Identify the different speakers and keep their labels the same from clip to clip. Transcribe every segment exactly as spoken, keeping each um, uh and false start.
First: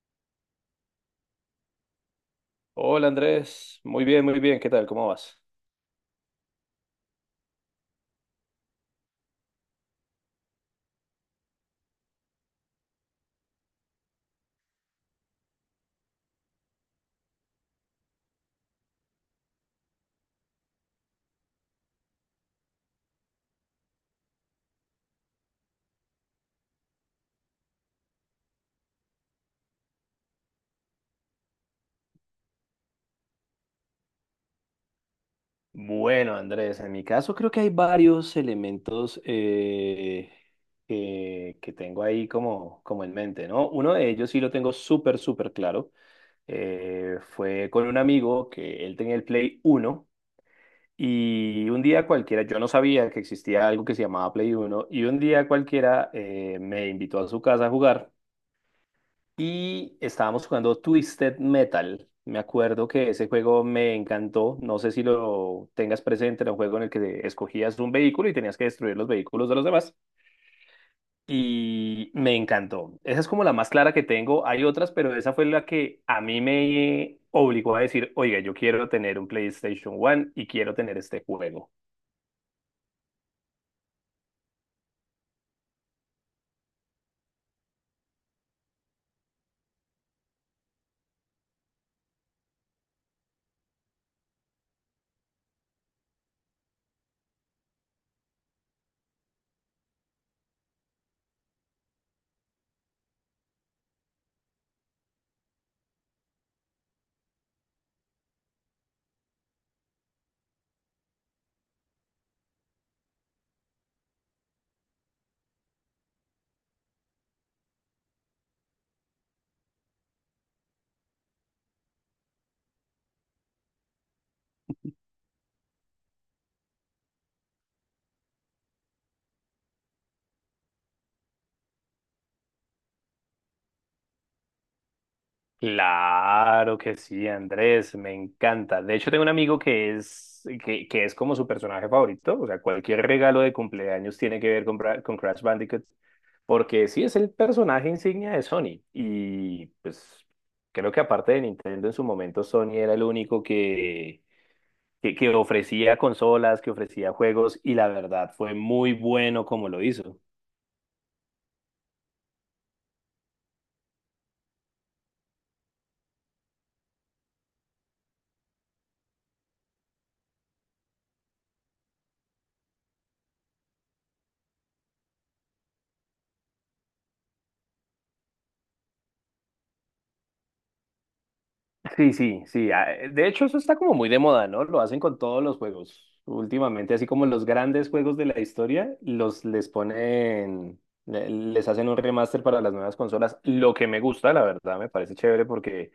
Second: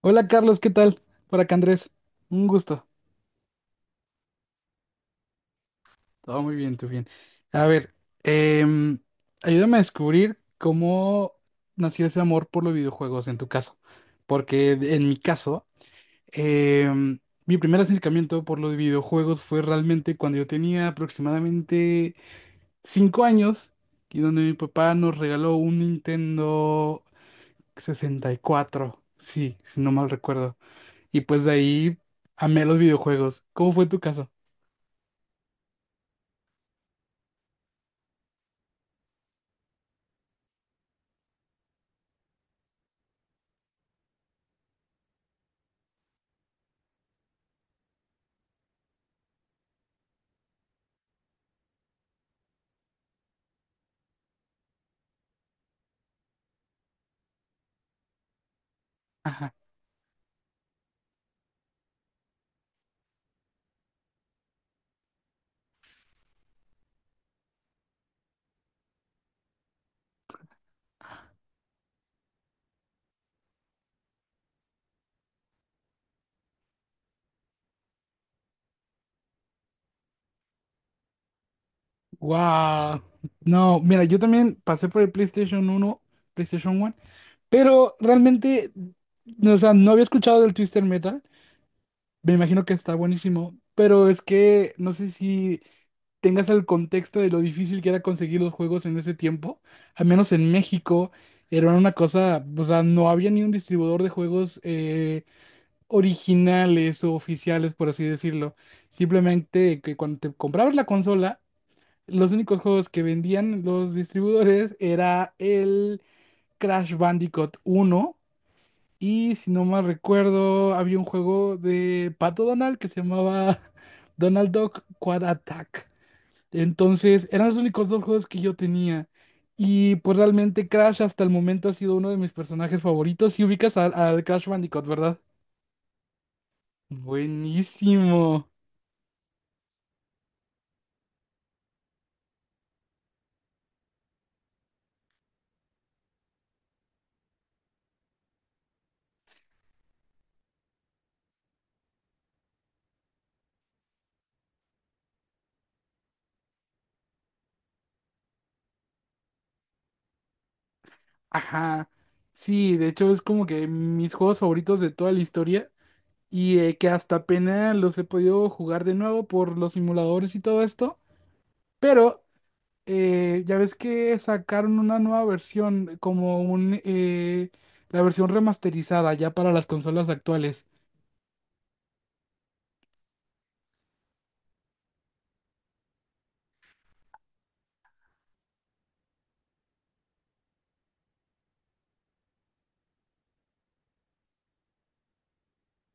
Speaker 1: Hola Carlos, ¿qué tal? Por acá Andrés, un gusto.
Speaker 2: Hola Andrés, muy bien, muy bien, ¿qué tal? ¿Cómo vas?
Speaker 1: Todo muy bien, tú bien. A ver, em, ayúdame a descubrir cómo nació ese amor por los videojuegos en tu caso. Porque en mi caso, em, mi primer acercamiento por los videojuegos fue realmente cuando yo tenía aproximadamente cinco años y donde mi papá nos regaló un Nintendo sesenta y cuatro, sí, si no mal recuerdo. Y pues de ahí amé los videojuegos. ¿Cómo fue tu caso?
Speaker 2: Bueno, Andrés, en mi caso creo que hay varios elementos eh, que, que tengo ahí como, como en mente, ¿no? Uno de ellos sí lo tengo súper, súper claro. Eh, fue con un amigo que él tenía el Play Uno y un día cualquiera, yo no sabía que existía algo que se llamaba Play Uno y un día cualquiera eh, me invitó a su casa a jugar. Y estábamos jugando Twisted Metal. Me acuerdo que ese juego me encantó. No sé si lo tengas presente, era un juego en el que escogías un vehículo y tenías que destruir los vehículos de los demás. Y me encantó. Esa es como la más clara que tengo. Hay otras, pero esa fue la que a mí me obligó a decir, oiga, yo quiero tener un PlayStation One y quiero tener este juego.
Speaker 1: Wow. No, mira, yo también pasé por el PlayStation uno PlayStation 1, pero realmente, no, o sea, no había escuchado del Twister Metal. Me imagino que está buenísimo, pero es que no sé si tengas el contexto de lo difícil que era conseguir los juegos en ese tiempo. Al menos en México era una cosa, o sea, no había ni un distribuidor de juegos eh, originales o oficiales, por así decirlo. Simplemente que cuando te comprabas la consola, los únicos juegos que vendían los distribuidores era el Crash Bandicoot uno y si no mal recuerdo había un juego de Pato Donald que se llamaba Donald Duck Quad Attack. Entonces eran los únicos dos juegos que yo tenía y pues realmente Crash hasta el momento ha sido uno de mis personajes favoritos. Si ubicas al, al Crash Bandicoot, ¿verdad?
Speaker 2: Claro que sí, Andrés, me
Speaker 1: Buenísimo.
Speaker 2: encanta. De hecho, tengo un amigo que es, que, que es como su personaje favorito. O sea, cualquier regalo de cumpleaños tiene que ver con, Bra- con Crash Bandicoot, porque sí es el personaje insignia de Sony. Y pues creo que aparte de Nintendo en su momento, Sony era el único que, que, que ofrecía consolas, que ofrecía juegos, y la verdad fue muy bueno como lo hizo.
Speaker 1: Ajá. Sí, de hecho es como que mis juegos favoritos de toda la historia. Y eh, que hasta apenas los he podido jugar de nuevo por los simuladores y todo esto, pero eh, ya ves que sacaron una nueva versión, como un, eh, la versión remasterizada ya para las consolas actuales.
Speaker 2: Sí, sí, sí. ah, eh, De hecho, eso está como muy de moda, ¿no? Lo hacen con todos los juegos. Últimamente, así como los grandes juegos de la historia, los les ponen, le- les hacen un remaster para las nuevas consolas. Lo que me gusta, la verdad, me parece chévere porque,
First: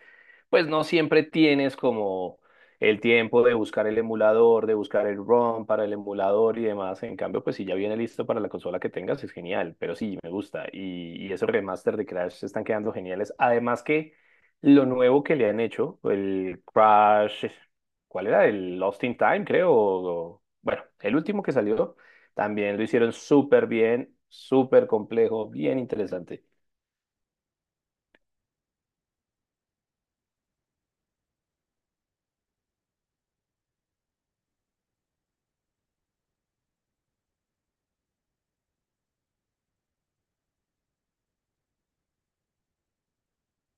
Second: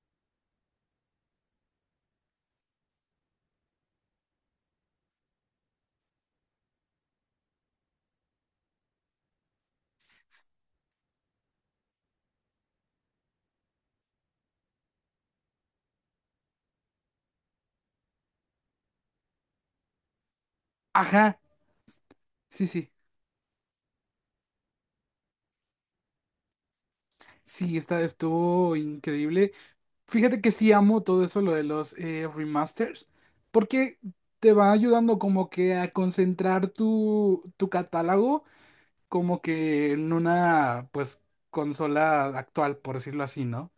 Speaker 2: pues, no siempre tienes como el tiempo de buscar el emulador, de buscar el ROM para el emulador y demás. En cambio, pues, si ya viene listo para la consola que tengas, es genial. Pero sí, me gusta. Y, y esos remaster de Crash están quedando geniales. Además que lo nuevo que le han hecho, el Crash, ¿cuál era? El Lost in Time, creo. O- bueno, el
Speaker 1: Ajá,
Speaker 2: último que salió,
Speaker 1: sí,
Speaker 2: también lo
Speaker 1: sí.
Speaker 2: hicieron súper bien, súper complejo, bien interesante.
Speaker 1: Sí, esta estuvo increíble. Fíjate que sí amo todo eso, lo de los eh, remasters, porque te va ayudando como que a concentrar tu, tu catálogo como que en una, pues, consola actual, por decirlo así, ¿no?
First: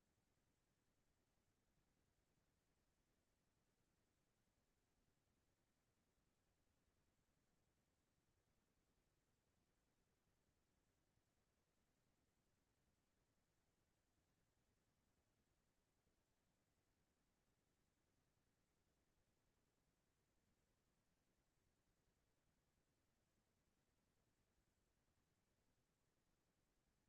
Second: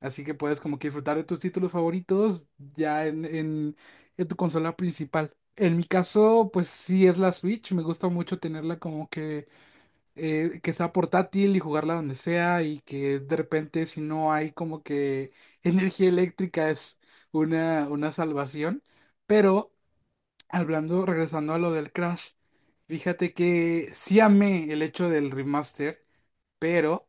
Speaker 1: Así que puedes como que disfrutar de tus títulos favoritos ya en, en, en tu consola principal. En mi caso, pues sí es la Switch, me gusta mucho tenerla como que, eh, que sea portátil y jugarla donde sea, y que de repente, si no hay como que energía eléctrica, es una, una salvación. Pero, Hablando, regresando a lo del Crash, fíjate que sí amé el hecho del remaster, pero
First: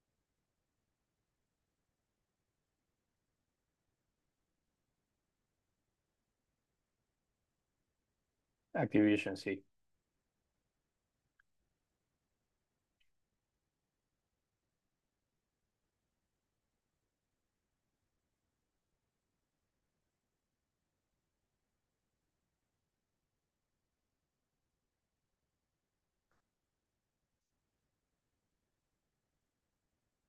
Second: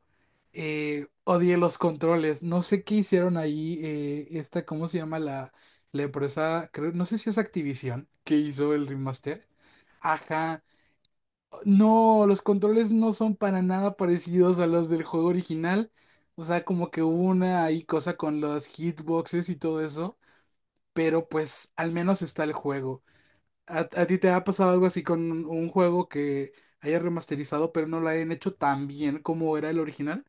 Speaker 1: eh, odié los controles. No sé qué hicieron ahí, eh, esta, ¿cómo se llama la, la empresa? Creo, no sé si es Activision que hizo el
Speaker 2: Activision,
Speaker 1: remaster.
Speaker 2: sí.
Speaker 1: Ajá. No, los controles no son para nada parecidos a los del juego original. O sea, como que hubo una ahí cosa con los hitboxes y todo eso, pero pues al menos está el juego. ¿A, a ti te ha pasado algo así con un, un juego que haya remasterizado, pero no lo hayan hecho tan bien como era el original?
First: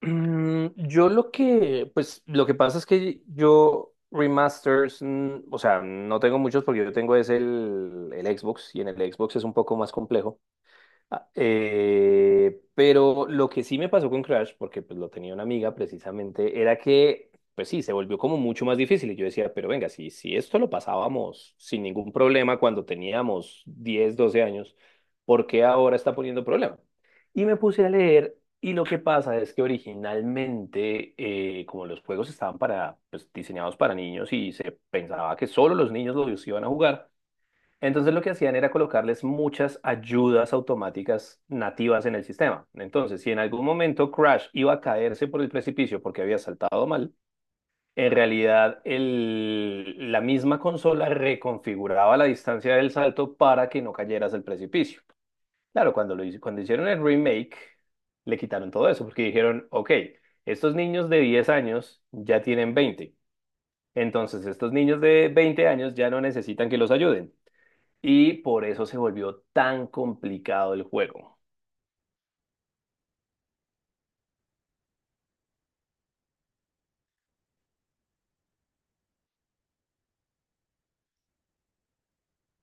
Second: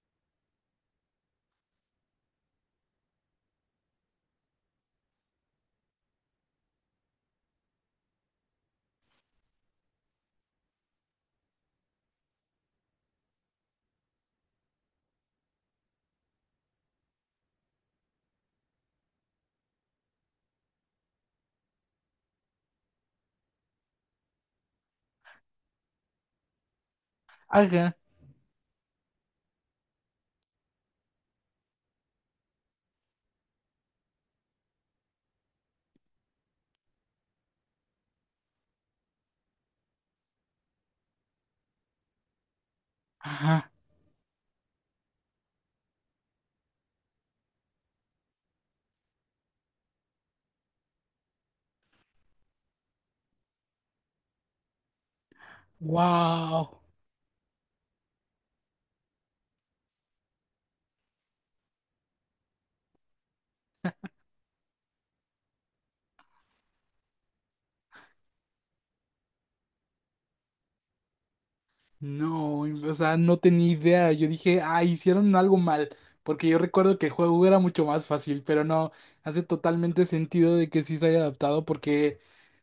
Speaker 2: Mm, yo lo que, pues lo que pasa es que yo remasters, mm, o sea, no tengo muchos porque yo tengo es el, el Xbox y en el Xbox es un poco más complejo. Ah, eh, pero lo que sí me pasó con Crash, porque pues lo tenía una amiga precisamente, era que, pues sí, se volvió como mucho más difícil. Y yo decía, pero venga, si, si esto lo pasábamos sin ningún problema cuando teníamos diez, doce años, ¿por qué ahora está poniendo problema? Y me puse a
Speaker 1: Ajá.
Speaker 2: leer y lo que pasa es que originalmente, eh, como los juegos estaban para, pues, diseñados para niños y se pensaba que solo los niños los iban a jugar, entonces lo que hacían era colocarles muchas ayudas automáticas nativas en el sistema. Entonces, si en algún
Speaker 1: Ajá.
Speaker 2: momento Crash iba a caerse por el precipicio porque había saltado mal, en realidad el- la misma consola reconfiguraba la distancia del salto para que no cayeras al precipicio. Claro, cuando lo, hice- cuando
Speaker 1: Wow.
Speaker 2: hicieron el remake, le quitaron todo eso porque dijeron, ok, estos niños de diez años ya tienen veinte. Entonces, estos niños de veinte años ya no necesitan que los ayuden y por eso se volvió tan complicado el juego.
Speaker 1: No, o sea, no tenía idea. Yo dije, ah, hicieron algo mal. Porque yo recuerdo que el juego era mucho más fácil, pero no, hace totalmente sentido de que sí se haya adaptado, porque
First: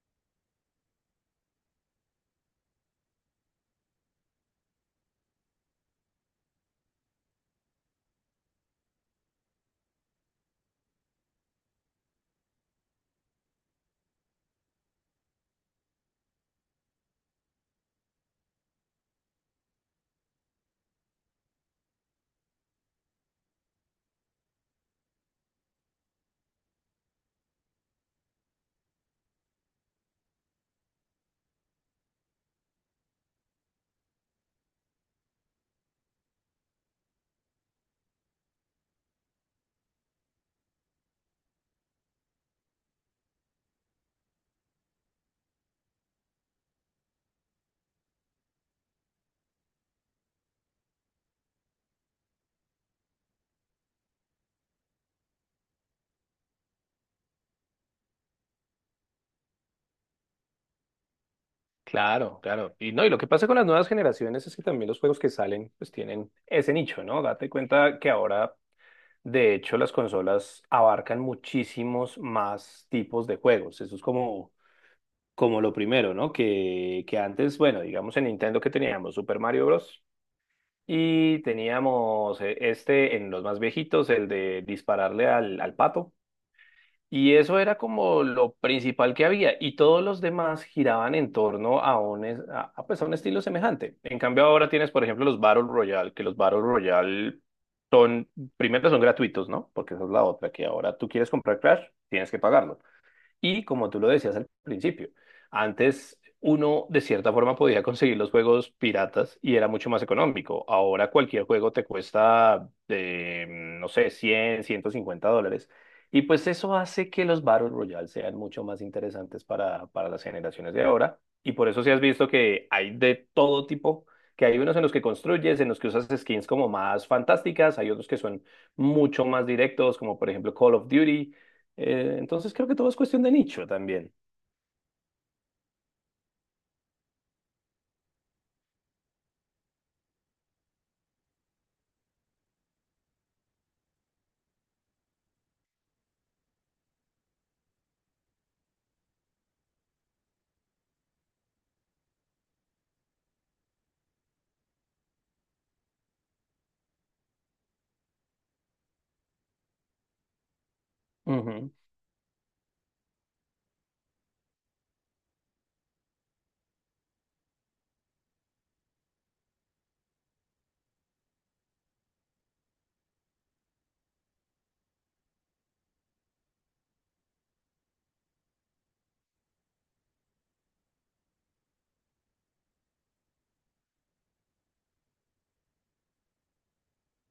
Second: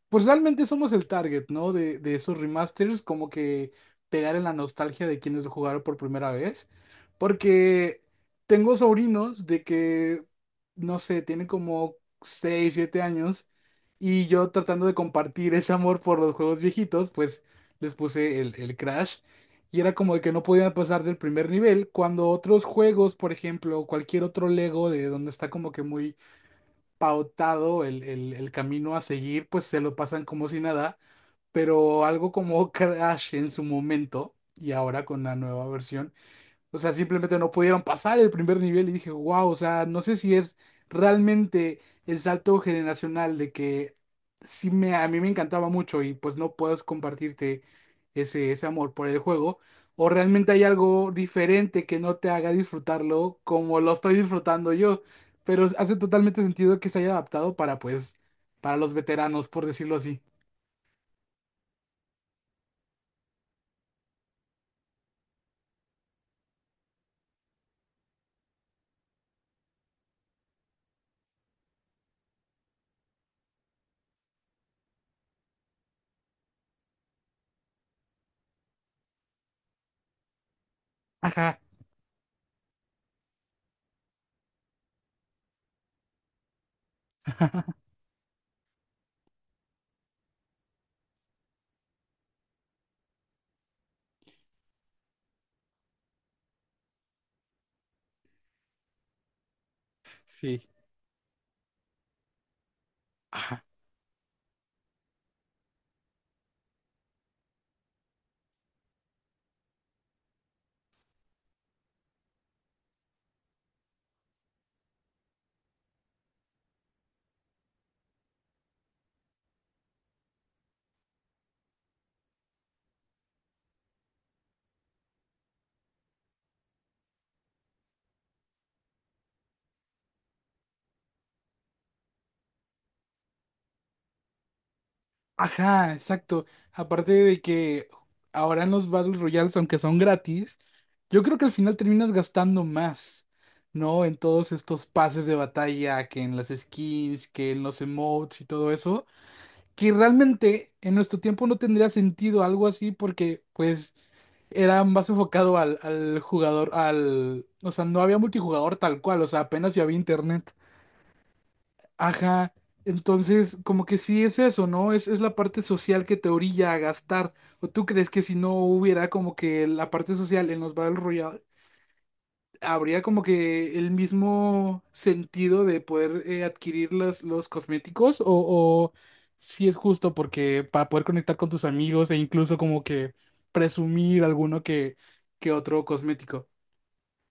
Speaker 1: pues realmente somos el target, ¿no? De, de esos remasters, como que pegar en la nostalgia de quienes lo jugaron por primera vez. Porque tengo sobrinos de que, no sé, tienen como seis siete años, y yo tratando de compartir ese amor por los juegos viejitos, pues les puse el, el Crash y era como de que no podían pasar del primer nivel, cuando otros juegos, por ejemplo, cualquier otro Lego de donde está como que muy pautado el, el- el camino a seguir, pues se lo pasan como si nada, pero algo como Crash en su momento y ahora con la nueva versión, o sea, simplemente no pudieron pasar el primer nivel, y dije, wow, o sea, no sé si es realmente el salto generacional de que sí me, a mí me encantaba mucho y pues no puedes compartirte ese, ese amor por el juego, o realmente hay algo diferente que no te haga disfrutarlo como lo estoy disfrutando yo, pero hace totalmente sentido que se haya adaptado para, pues, para los veteranos, por decirlo así.
Speaker 2: Claro, claro. Y no, y lo que pasa con las nuevas generaciones es que también los juegos que salen pues tienen ese nicho, ¿no? Date cuenta que ahora, de hecho, las consolas abarcan muchísimos más tipos de juegos. Eso es como, como lo primero, ¿no? Que, que antes, bueno, digamos en Nintendo que teníamos Super Mario Bros. Y
Speaker 1: Ajá.
Speaker 2: teníamos eh, este en los más viejitos, el de dispararle al, al pato. Y eso era como lo principal que había, y todos los demás giraban en torno a un, es- a, a, pues, a un estilo semejante. En cambio, ahora tienes, por ejemplo, los Battle Royale, que los Battle Royale son, primero son gratuitos, ¿no? Porque esa es la otra,
Speaker 1: Sí.
Speaker 2: que ahora tú quieres comprar Crash, tienes que pagarlo.
Speaker 1: Ajá.
Speaker 2: Y como tú lo decías al principio, antes uno de cierta forma podía conseguir los juegos piratas y era mucho más económico. Ahora cualquier juego te cuesta, eh, no sé, cien, ciento cincuenta dólares. Y pues eso hace que los Battle Royale sean mucho más interesantes para, para las generaciones de ahora. Y por eso si has visto que hay de todo tipo, que hay unos en los que construyes, en los que usas skins como más fantásticas, hay otros que son mucho más directos, como por ejemplo Call of Duty eh, Entonces creo que todo es cuestión de nicho también.
Speaker 1: Ajá, exacto. Aparte de que ahora, en los Battle Royales, aunque son gratis, yo creo que al final terminas gastando más, ¿no? En todos estos pases de batalla, que en las skins, que en los emotes y todo eso, que realmente en nuestro tiempo no tendría sentido algo así porque pues era más enfocado al, al jugador, al... O sea, no había multijugador tal cual, o sea, apenas si había internet.
Speaker 2: Ujú.
Speaker 1: Ajá, entonces como que sí es eso, ¿no? Es, es la parte social que te orilla a gastar. ¿O tú crees que si no hubiera como que la parte social en los Battle Royale, habría como que el mismo sentido de poder eh, adquirir los, los cosméticos? ¿O, o si es justo porque para poder conectar con tus amigos e incluso como que presumir alguno que, que otro cosmético?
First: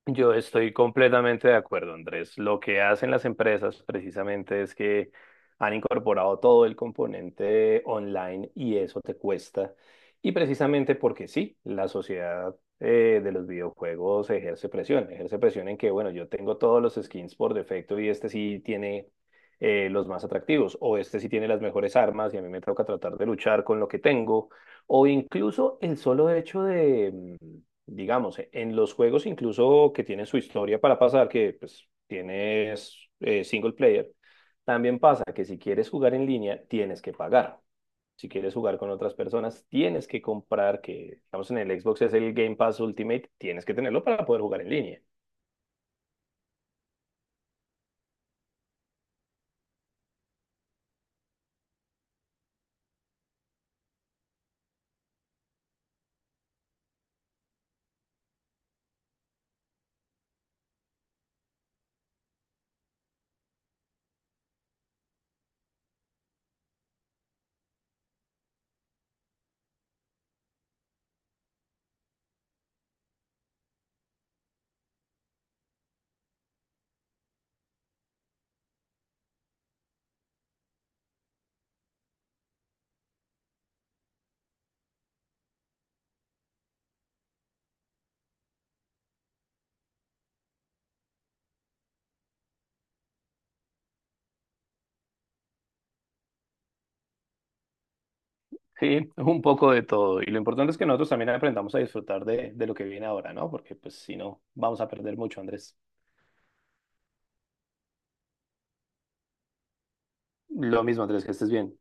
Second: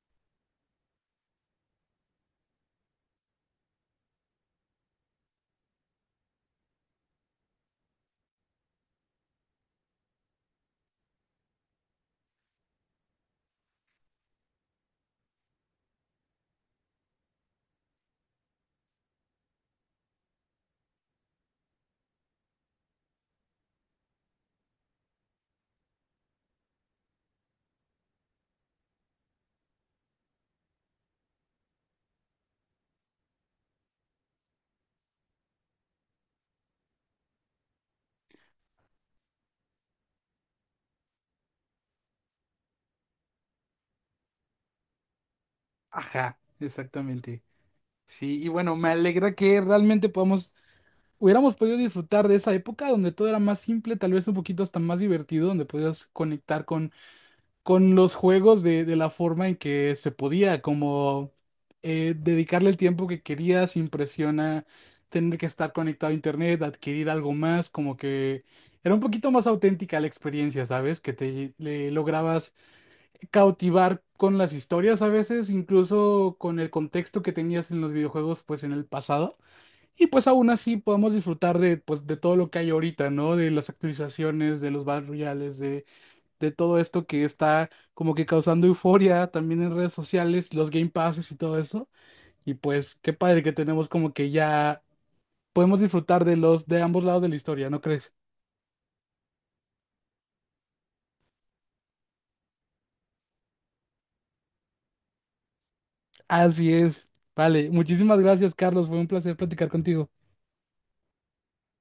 Speaker 2: Yo estoy completamente de acuerdo, Andrés. Lo que hacen las empresas precisamente es que han incorporado todo el componente online y eso te cuesta. Y precisamente porque sí, la sociedad eh, de los videojuegos ejerce presión. Ejerce presión en que, bueno, yo tengo todos los skins por defecto y este sí tiene eh, los más atractivos, o este sí tiene las mejores armas y a mí me toca tratar de luchar con lo que tengo, o incluso el solo hecho de, mm, digamos, e- en los juegos incluso que tienen su historia para pasar, que pues tienes eh, single player, también pasa que si quieres jugar en línea, tienes que pagar. Si quieres jugar con otras personas, tienes que comprar, que digamos en el Xbox es el Game Pass Ultimate, tienes que tenerlo para poder jugar en línea.
Speaker 1: Ajá, exactamente. Sí, y bueno, me alegra que realmente podamos hubiéramos podido disfrutar de esa época donde todo era más simple, tal vez un poquito hasta más divertido, donde podías conectar con, con los juegos de, de la forma en que se podía, como eh, dedicarle el tiempo que querías sin presión a tener que estar conectado a internet, adquirir algo más, como que era un poquito más auténtica la experiencia, ¿sabes? Que te le lograbas cautivar con las historias a veces, incluso con el contexto que tenías en los videojuegos, pues en el pasado. Y pues aún así podemos disfrutar de, pues, de todo lo que hay ahorita, ¿no? De las actualizaciones, de los Battle Royales, de, de todo esto que está como que causando euforia también en redes sociales, los Game Passes y todo eso. Y pues qué padre que tenemos como que ya podemos disfrutar de los de ambos lados de la historia, ¿no crees?
Speaker 2: Sí, es un poco de todo. Y lo importante es que nosotros también aprendamos a disfrutar de, de lo que viene ahora, ¿no? Porque pues si no, vamos a perder mucho, Andrés.
Speaker 1: Así es. Vale, muchísimas gracias, Carlos. Fue un placer platicar contigo.
Speaker 2: Lo mismo, Andrés, que estés bien.